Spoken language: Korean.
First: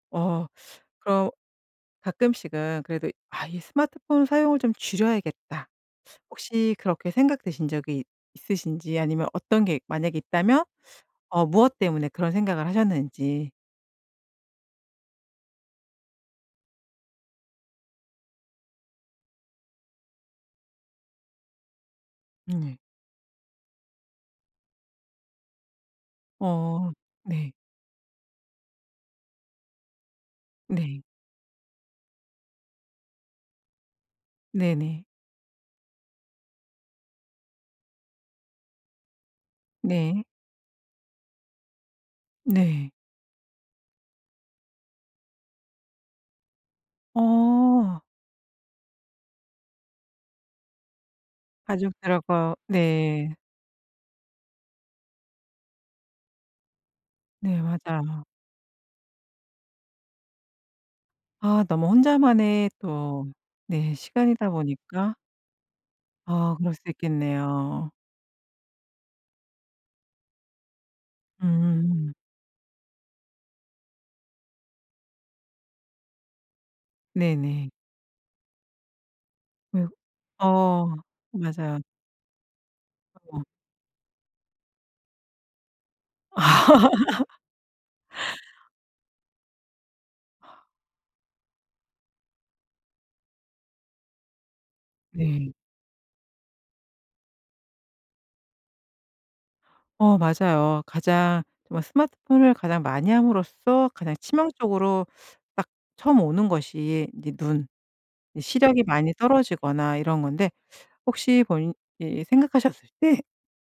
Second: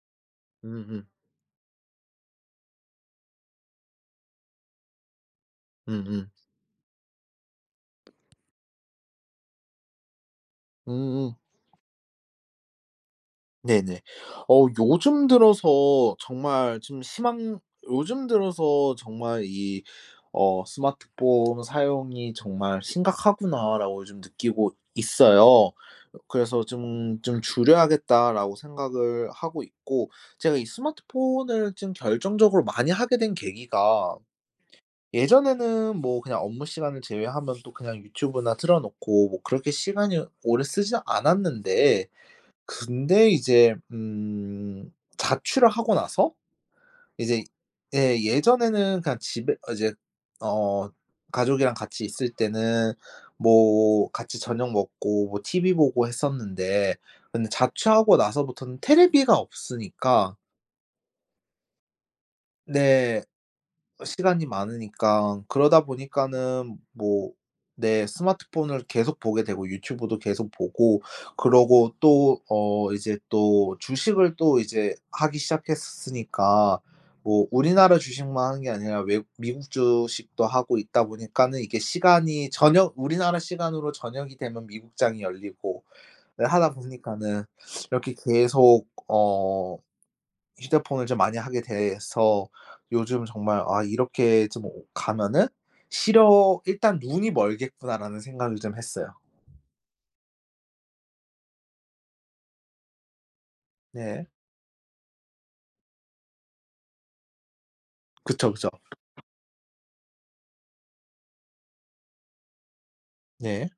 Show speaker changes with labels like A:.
A: 어
B: 음음.
A: 그럼 가끔씩은 그래도 '아 이 스마트폰 사용을 좀 줄여야겠다.'
B: 음음.
A: 혹시 그렇게 생각되신 적이 있으신지 아니면 어떤 게 만약에 있다면
B: 으으응.
A: 어 무엇 때문에 그런 생각을 하셨는지.
B: 네네. 어 요즘 들어서 정말 좀 심한 요즘 들어서 정말 이 어 '스마트폰 사용이
A: 네.
B: 정말 심각하구나.' 라고 좀 느끼고 있어요. 그래서
A: 어
B: '좀 좀
A: 네.
B: 줄여야겠다.' 라고 생각을 하고 있고 제가 이
A: 네.
B: 스마트폰을 좀 결정적으로 많이 하게 된 계기가
A: 네네.
B: 예전에는 뭐 그냥 업무시간을 제외하면 또 그냥 유튜브나 틀어놓고 뭐 그렇게
A: 네.
B: 시간을 오래 쓰지 않았는데.
A: 네.
B: 근데 이제 음 자취를 하고 나서 이제
A: 어.
B: 예, 예전에는 그냥 집에 어 이제 어 가족이랑 같이 있을
A: 가족들하고
B: 때는
A: 네.
B: 뭐 같이 저녁 먹고 뭐 티브이 보고 했었는데 근데
A: 네
B: 자취하고
A: 맞아요.
B: 나서부터는 테레비가 없으니까
A: 아 너무 혼자만의
B: 네.
A: 또 네,
B: 시간이
A: 시간이다 보니까.
B: 많으니까 그러다
A: 아 그럴
B: 보니까는
A: 수도
B: 뭐
A: 있겠네요.
B: 네, 스마트폰을 계속 보게 되고 유튜브도 계속 보고. 그러고
A: 음.
B: 또 어 이제 또 주식을 또 이제 하기 시작했으니까. 뭐
A: 네네.
B: 우리나라 주식만 하는 게 아니라 외국 미국
A: 외국
B: 주식도 하고
A: 어
B: 있다 보니까는 이게
A: 맞아요.
B: 시간이 저녁 우리나라
A: 어.
B: 시간으로 저녁이 되면 미국장이 열리고 하다 보니까는 이렇게 계속 어 휴대폰을 좀 많이 하게 돼서 요즘 정말 아 '이렇게 좀 가면은
A: 네.
B: 시력 일단 눈이 멀겠구나.' 라는 생각을 좀 했어요.
A: 어 맞아요. 가장 정말 스마트폰을 가장 많이 함으로써 가장
B: 네.
A: 치명적으로 딱 처음 오는 것이 이제 눈. 이
B: 그쵸 그쵸.
A: 시력이 많이 떨어지거나 이런 건데 혹시 본인이 생각하셨을 때
B: 네.